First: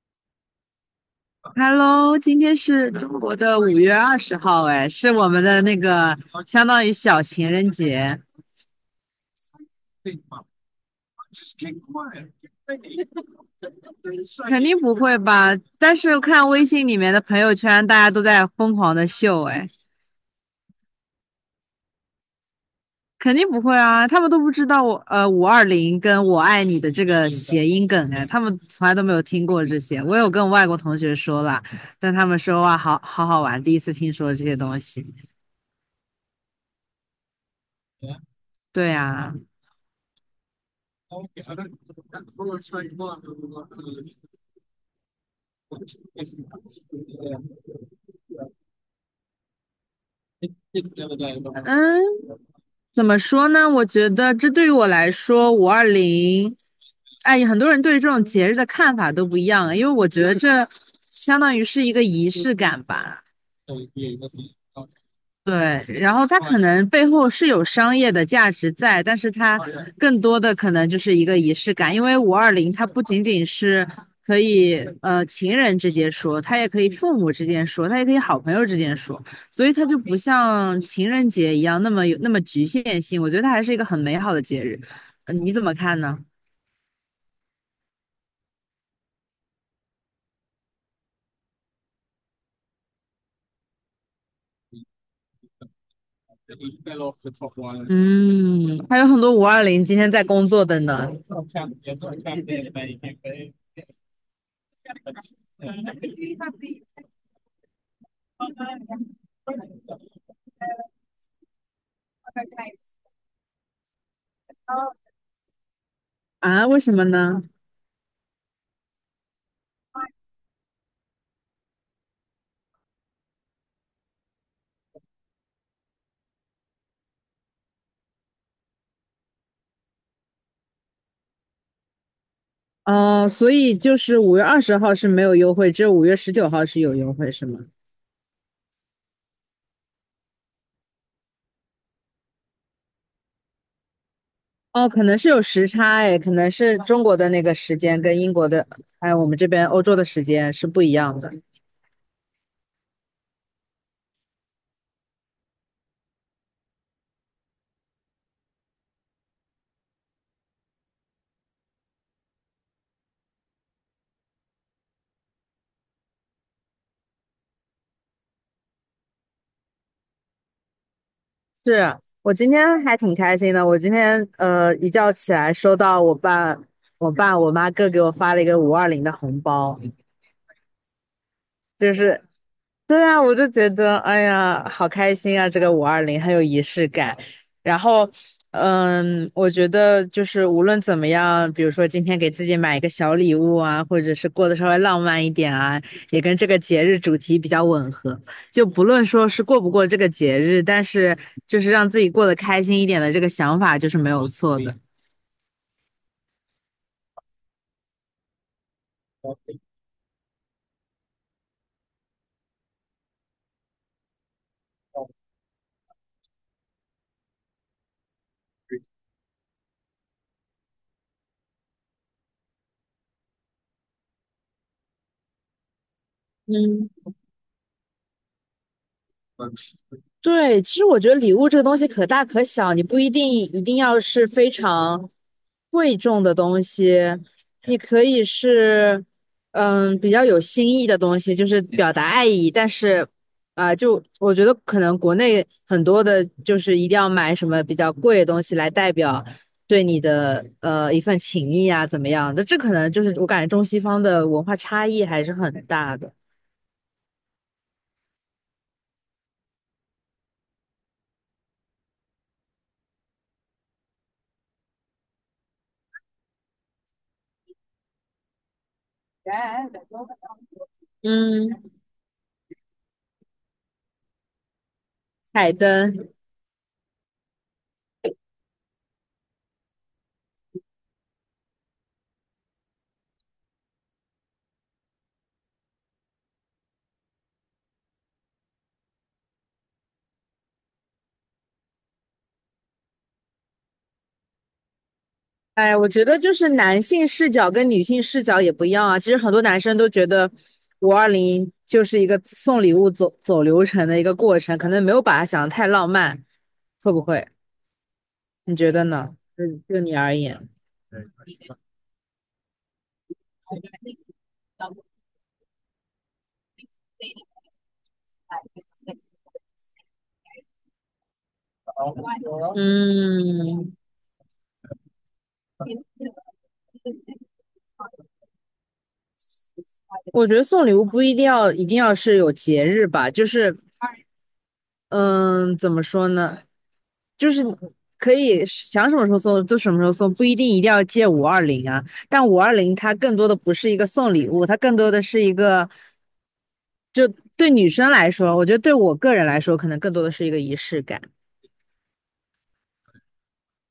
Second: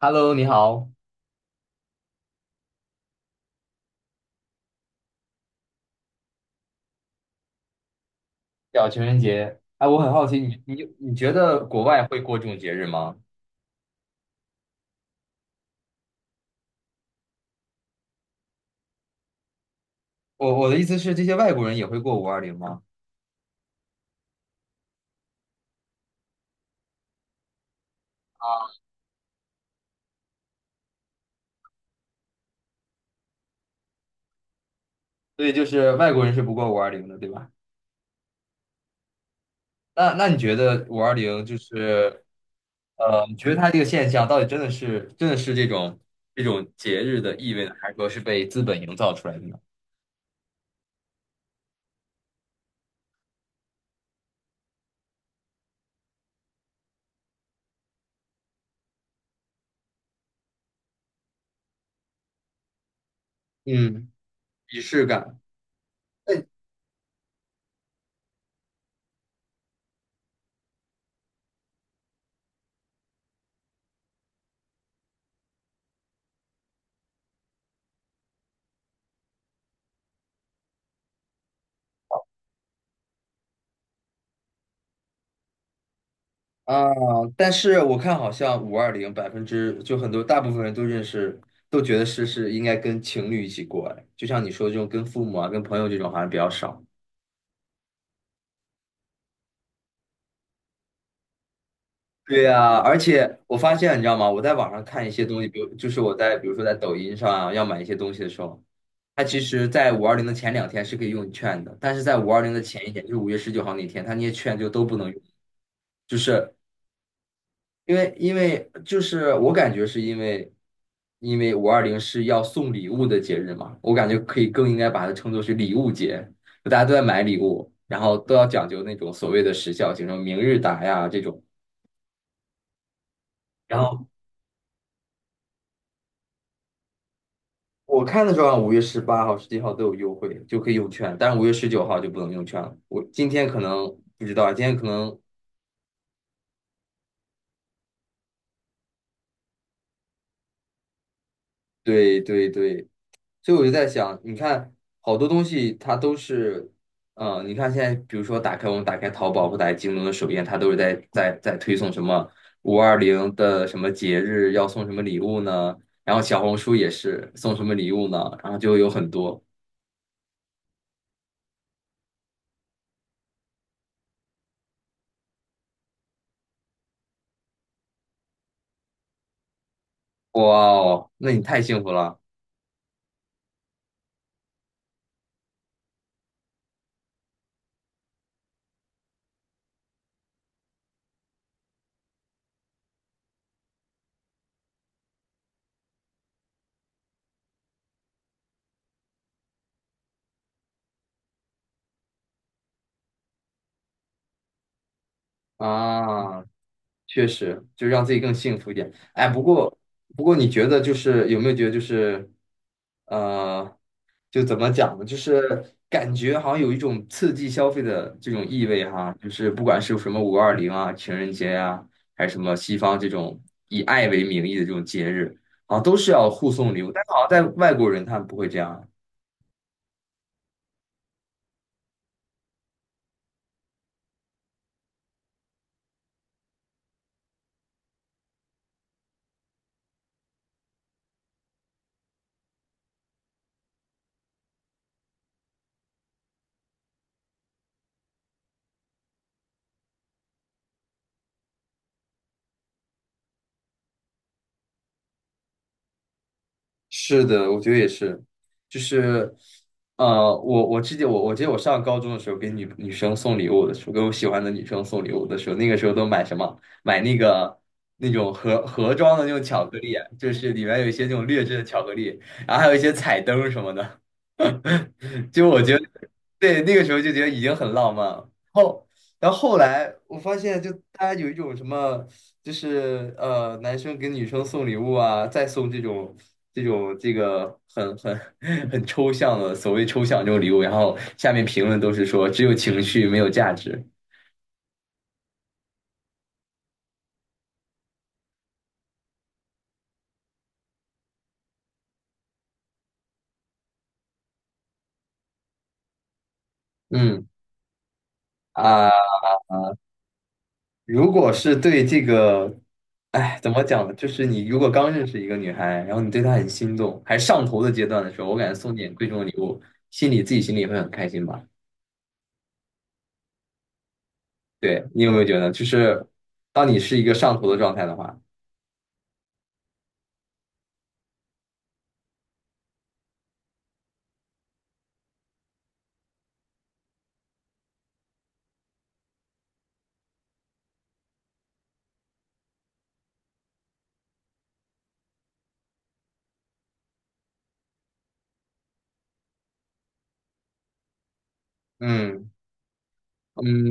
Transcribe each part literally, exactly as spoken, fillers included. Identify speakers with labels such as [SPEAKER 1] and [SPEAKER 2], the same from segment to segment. [SPEAKER 1] Hello，你好，
[SPEAKER 2] Hello，今天是中国的五月二十号，哎，是我们的那个相当于小情人节，
[SPEAKER 1] 叫情人节。哎，我很好奇，你你你觉得国外会过这种节日吗？
[SPEAKER 2] 肯定不会吧？但是看微信里面的朋友圈，大家都在疯狂的秀，哎，
[SPEAKER 1] 我我的意思是，这些外国人也会过五二零吗？
[SPEAKER 2] 肯定不会啊，他们都不知道我呃五二零跟我爱你的这个谐音梗，哎，他们从来都没有听过这些。我有跟外国同学说了，但他们说哇，好好好玩，第一次听说这些东西。
[SPEAKER 1] 对，就是外国人是不过五二零的，对吧？
[SPEAKER 2] 对啊。
[SPEAKER 1] 那那你觉得五二零就是呃，你觉得它这个现象到底真的是真的是这种这种节日的意味呢，还是说是被资本营造出来的呢？
[SPEAKER 2] 嗯，怎么说呢？我觉得这对于我来说，五二零，哎，很多人对于这种节日的看法都不一样，因为我觉得这相当于是一个仪式感吧。
[SPEAKER 1] 嗯，仪式感。
[SPEAKER 2] 对，然后它可能背后是有商业的价值在，但是它更多的可能就是一个仪式感，因为五二零它不仅仅是可以呃情人之间说，它也可以父母之间说，它也可以好朋友之间说，所以它就不像情人节一样那么有那么局限性，我觉得它还是一个很美好的节日，呃你怎么看呢？
[SPEAKER 1] 啊，但是我看好像五二零百分之就很多大部分人都认识，都觉得是是应该跟情侣一起过，哎，就像你说的这种跟父母啊、跟朋友这种好像比较少。
[SPEAKER 2] 嗯，还有很多五二零今天在工作的呢，
[SPEAKER 1] 对呀，而且 我发现你知道吗？我在网上看一些东西，比如就是我在比如说在抖音上啊，要买一些东西的时候，它其实在五二零的前两天是可以用券的，但是在五二零的前一天，就是五月十九号那天，它那些券就都不能用，就是
[SPEAKER 2] 啊，为什么呢？
[SPEAKER 1] 因为因为就是我感觉是因为，因为五二零是要送礼物的节日嘛，我感觉可以更应该把它称作是礼物节，就大家都在买礼物，然后都要讲究那种所谓的时效性，什么明日达呀这种。
[SPEAKER 2] 哦，所以
[SPEAKER 1] 然
[SPEAKER 2] 就
[SPEAKER 1] 后
[SPEAKER 2] 是五月二十号是没有优惠，只有五月十九号是有优惠，是吗？
[SPEAKER 1] 我看的时候啊，五月十八号、十七号都有优惠，就可以用券，但是五月十九号就不能用券了。我今天可能不知道，今天可
[SPEAKER 2] 哦，可
[SPEAKER 1] 能
[SPEAKER 2] 能是有时差哎，可能是中国的那个时间跟英国的，还有我们这边欧洲的时间是不一样的。
[SPEAKER 1] 对对对，所以我就在想，你看好多东西它都是，嗯、你看现在比如说打开我们打开淘宝或打开京东的首页，它都是在在在推送什么五二零的什么节日要送什么礼物呢？然后小红书也是送什么礼物呢？然后就有很多，
[SPEAKER 2] 是我今天还挺开心的，我今天呃一觉起来收到我爸、我爸、我妈各给我发了一个五二零的红包，
[SPEAKER 1] 哇哦，那你太幸福
[SPEAKER 2] 就是，
[SPEAKER 1] 了
[SPEAKER 2] 对啊，我就觉得，哎呀，好开心啊！这个五二零很有仪式感。然后，嗯，我觉得就是无论怎么样，比如说今天给自己买一个小礼物啊，或者是过得稍微浪漫一点啊，也跟这个节日主题比较吻合。就不论说是过不过这个节日，但是就是让自己过得开心一点的这个想法就是没有错的。
[SPEAKER 1] 啊！确实，就让自己更幸福一点。哎，不过不过，你觉得就是有没有觉得就是，呃，就怎么讲呢？就是感觉好像有一种刺激消费的这种意味哈，就是不管是什么五二零啊、情人节呀、啊还是什么西方这种以爱为名义的这种节日，好像都是要互送礼
[SPEAKER 2] 嗯，
[SPEAKER 1] 物，但是好像在外国人他们不会这样。
[SPEAKER 2] 对，其实我觉得礼物这个东西可大可小，你不一定一定要是非常贵重的东西，你可以是嗯比较有新意的东西，就是表达爱意。但是啊、就我觉得可能国内很多的，就是一定要买什么比较贵的东西来代表对你的呃一份情谊啊，怎么样的？这可能就是我感觉中西方的文化差异还是很大的。
[SPEAKER 1] 是的，我觉得也是，就是，呃，我我记得我我记得我上高中的时候给女女生送礼物的时候，给我喜欢的女生送礼物的时候，那个时候都买什么？买那个那种盒盒装的那种巧克力，就是里面有一些那种劣质
[SPEAKER 2] 嗯，
[SPEAKER 1] 的巧克力，然后还有一些彩灯什么的。就
[SPEAKER 2] 彩
[SPEAKER 1] 我觉得，
[SPEAKER 2] 灯。
[SPEAKER 1] 对，那个时候就觉得已经很浪漫了。后，然后后来我发现，就大家有一种什么。就是呃，男生给女生送礼物啊，再送这种这种这个很很 很抽象的所谓抽象这种礼物，然后下面评论都是说只有情绪没有价值。
[SPEAKER 2] 哎，我觉得就是男性视角跟女性视角也不一样啊。其实很多男生都觉得五二零就是一个送礼物走走流程的一个过程，可能没有把它想得太浪漫，会不会？
[SPEAKER 1] 嗯
[SPEAKER 2] 你觉得
[SPEAKER 1] 啊，
[SPEAKER 2] 呢？就就你而言，
[SPEAKER 1] 如果是对这个，哎，怎么讲呢？就是你如果刚认识一个女孩，然后你对她很心动，还上头的阶段的时候，我感觉送点贵重的礼物，心里自己心里也会很开心吧？
[SPEAKER 2] 嗯，
[SPEAKER 1] 对，你有没有觉得，就是当你是一个上头的状态的话，
[SPEAKER 2] 我觉得送礼物不一定要一定要是有节日吧，就是嗯，怎么说呢？就是可以想什么时候送就什么时候送，不一定一定要借五二零啊。但五二零它更多的不是一个送礼物，它更多的是一个。就对女生来说，我觉得对我个人来说，可能更多的是一个仪式感。
[SPEAKER 1] 嗯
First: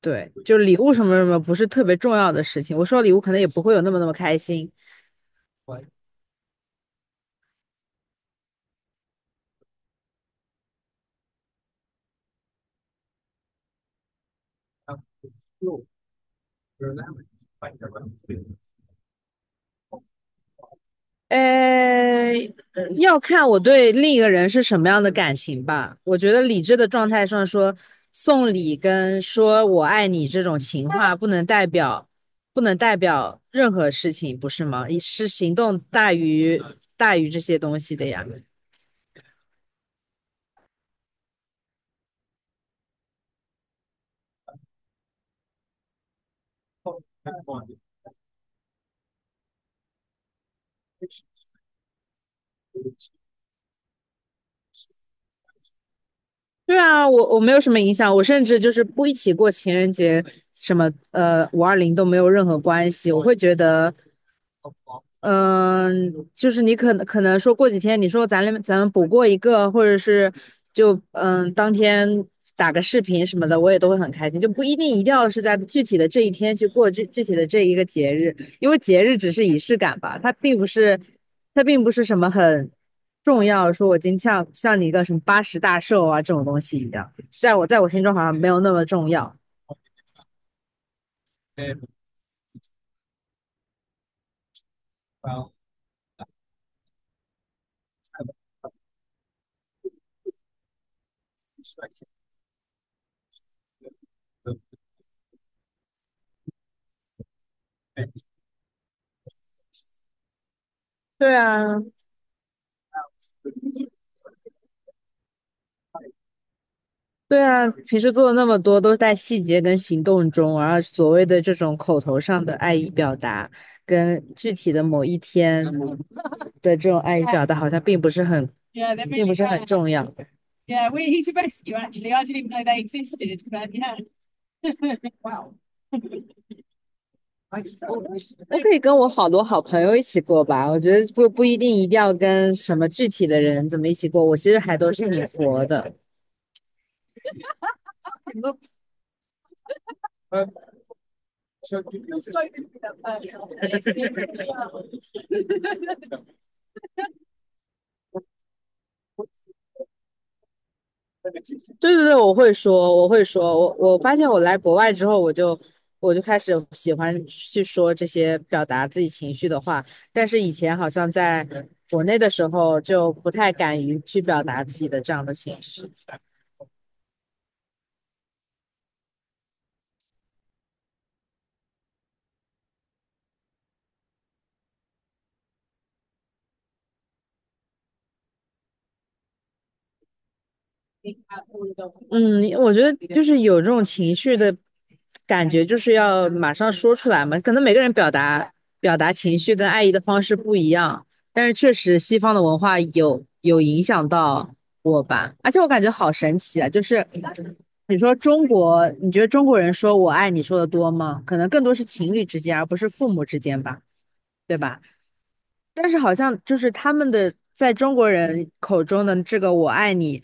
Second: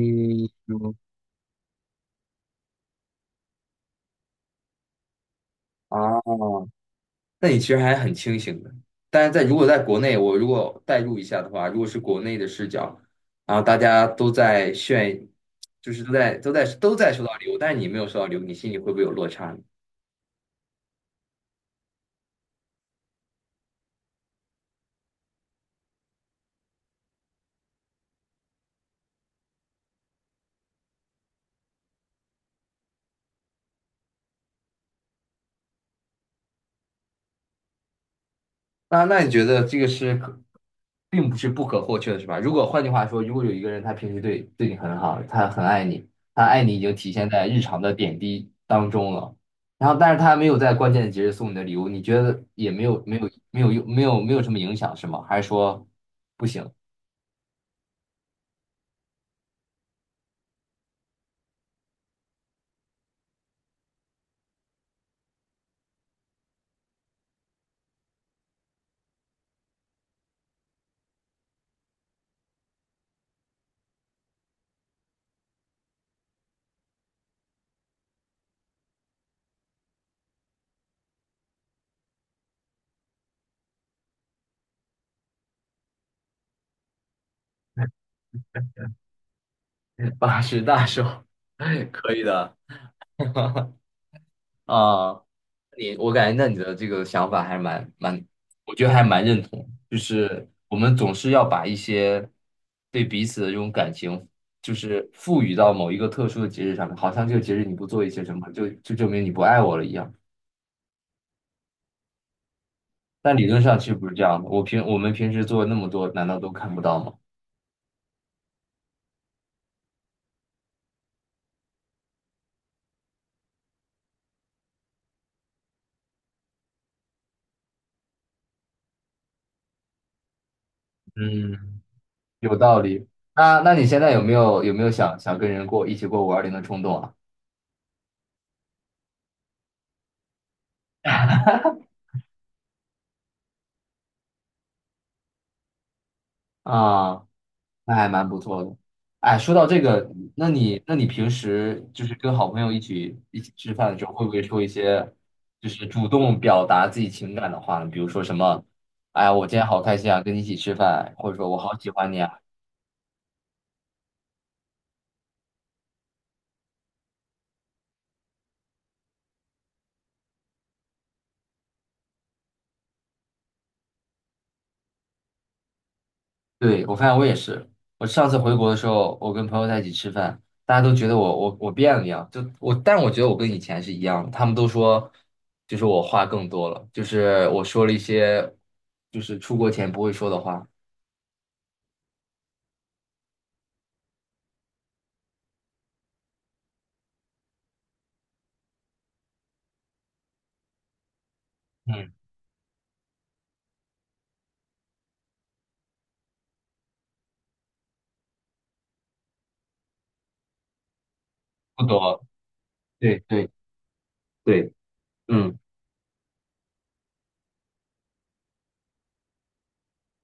[SPEAKER 2] 对，就礼物
[SPEAKER 1] 嗯
[SPEAKER 2] 什么什么不是特别重要的事情。我收到礼物可能也不会有那么那么开心。
[SPEAKER 1] 啊，那你其实还很清醒的。但是在如果在国内，我如果代入一下的话，如果是国内的视角，然后大家都在炫，就是都在都在都在收到礼物，但是你没有收到礼物，你心里会不会有落差呢？
[SPEAKER 2] 呃，嗯要看我对另一个人是什么样的感情吧。我觉得理智的状态上说，送礼跟说我爱你这种情话不能代表，不能代表任何事情，不是吗？是行动大于大于这些东西的呀。
[SPEAKER 1] 那那你觉得这个是可，并不是不可或缺的，是吧？如果换句话说，如果有一个人他平时对对你很好，他很爱你，他爱你已经体现在日常的点滴当中了，然后但是他没有在关键的节日送你的礼物，你觉得也没有没有没有用没有没有什么影响是吗？还是说不行，
[SPEAKER 2] 对啊，我我没有什么影响，我甚至就是不一起过情人节，什么呃五二零都没有任何关系。我会觉得嗯，就是你可能可能说过几天，你说咱俩咱们补过一个，或者是就嗯当天打个视频什么的，我也都会很开心，就不一定一定要是在具体的这一天去过这具体的这一个节日，因为节日只是仪式感吧，它并不是它并不是什么很重要，说我今天像像你一个什么八十大寿啊这种东西一样，在我在我心中好像没有那么重要。
[SPEAKER 1] 八十大寿，可以的 啊？你我感觉那你的这个想法还蛮蛮，我觉得还蛮认同。就是我们总是要把一些对彼此的这种感情，就是赋予到某一个特殊的节日上面，好像这个节日你不做一些什么，就就证明你不爱我了一样。
[SPEAKER 2] 对啊，
[SPEAKER 1] 但理论上其实不是这样的。我平我们平时做那么多，难道都看不到吗？
[SPEAKER 2] 对啊，平时做的那么多，都是在细节跟行动中，而所谓的这种口头上的爱意表达，跟具体的某一天的这种爱意表达，好像并不是很 并 really 不 really 是很 rare. 重要。Yeah, we, he's a rescue
[SPEAKER 1] 嗯，
[SPEAKER 2] actually. I didn't even
[SPEAKER 1] 有
[SPEAKER 2] know they
[SPEAKER 1] 道理。
[SPEAKER 2] existed,
[SPEAKER 1] 那
[SPEAKER 2] but
[SPEAKER 1] 那你
[SPEAKER 2] yeah.
[SPEAKER 1] 现在有没有有没有想想跟人过一起过五二零的冲动啊？
[SPEAKER 2] 我可以跟我好多好朋友一起过吧，我觉得不不一定一定要跟什么具体的人怎么一起过，我其实还都是挺佛的。
[SPEAKER 1] 啊，那还蛮不错的。哎，说到这个，那你那你平时就是跟好朋友一起一起吃饭的时候，会不会说一些就是主动表达自己情感的话呢？比如说什么，哎呀，我今天好开心啊，跟你一起吃饭，或者说我好喜
[SPEAKER 2] 对对
[SPEAKER 1] 欢
[SPEAKER 2] 对，
[SPEAKER 1] 你
[SPEAKER 2] 我
[SPEAKER 1] 啊。
[SPEAKER 2] 会说，我会说，我我发现我来国外之后，我就我就开始喜欢去说这些表达自己情绪的话，但是以前好像在国内的时候就不太敢于去表达自己的这样的情绪。
[SPEAKER 1] 对，我发现我也是，我上次回国的时候，我跟朋友在一起吃饭，大家都觉得我我我变了一样，就我，但我觉得我跟以前是一样的，他们都说就是我话更多了，就是我说了一些就是出国前不会说的话。
[SPEAKER 2] 嗯，我觉得就是有这种情绪的感觉就是要马上说出来嘛。可能每个人表达表达情绪跟爱意的方式不一样，但是确实
[SPEAKER 1] 嗯。
[SPEAKER 2] 西方的文化有有影响到我吧。而且我感觉好神奇啊，就是你说中国，你觉得中国人说我爱你说的多吗？可能更多是
[SPEAKER 1] 不
[SPEAKER 2] 情
[SPEAKER 1] 多，
[SPEAKER 2] 侣之间，而不是父
[SPEAKER 1] 对
[SPEAKER 2] 母之
[SPEAKER 1] 对
[SPEAKER 2] 间吧，对
[SPEAKER 1] 对，
[SPEAKER 2] 吧？
[SPEAKER 1] 嗯
[SPEAKER 2] 但是好像就是他们的在中国人口中的这个"我爱你"，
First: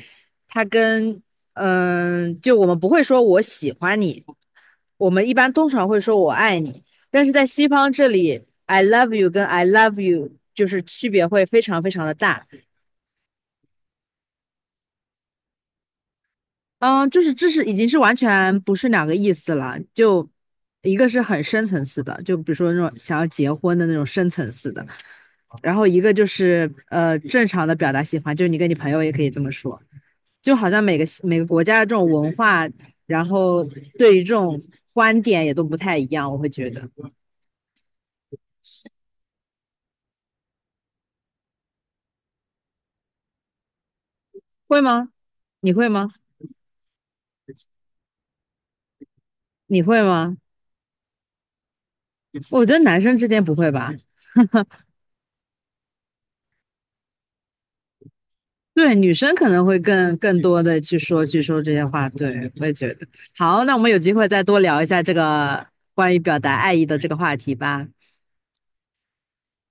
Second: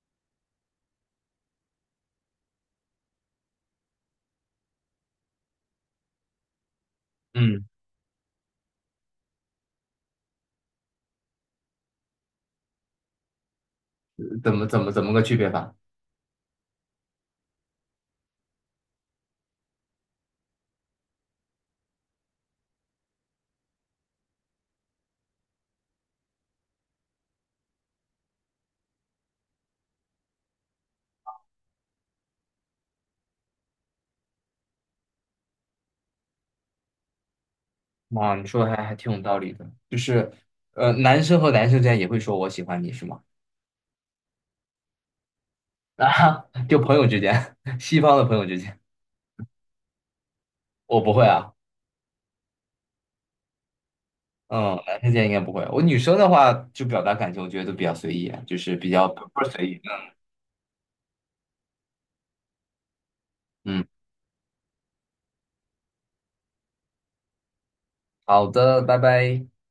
[SPEAKER 2] 它跟嗯，就我们不会说我喜欢你，我们一般通常会说我爱你，但是在
[SPEAKER 1] 嗯，
[SPEAKER 2] 西方这里，I love you 跟 I love you 就是区别会非常非常的大。
[SPEAKER 1] 怎么怎么怎么个区别法？
[SPEAKER 2] 嗯，就是这是已经是完全不是两个意思了，就一个是很深层次的，就比如说那种想要结婚的那种深层次的，然后一个就是呃正常的表达喜欢，就是你跟你朋友也可以这么说。就好像每个每个国家的这种文化，然后对于这种观点也都不太一样，我会觉得
[SPEAKER 1] 哇，你说的还还挺有道理的，就是，呃，男生和男生之间也会说我喜欢你是吗？
[SPEAKER 2] 会吗？你会 吗？
[SPEAKER 1] 啊，就朋友之间，西方的朋友之间，
[SPEAKER 2] 你会吗？
[SPEAKER 1] 我不会啊，
[SPEAKER 2] 我觉得男生之间不会吧。
[SPEAKER 1] 嗯，男生之间应该不会。我女生的话，就表达感情，我觉得都比较随意啊就是比
[SPEAKER 2] 对，
[SPEAKER 1] 较
[SPEAKER 2] 女生
[SPEAKER 1] 不是
[SPEAKER 2] 可能
[SPEAKER 1] 随
[SPEAKER 2] 会
[SPEAKER 1] 意。
[SPEAKER 2] 更更多的去说去说这些话，对，我也觉得。好，那我
[SPEAKER 1] 嗯，
[SPEAKER 2] 们有机会再多聊一下这个关于表达爱意的这个话题吧。
[SPEAKER 1] 好的，拜拜。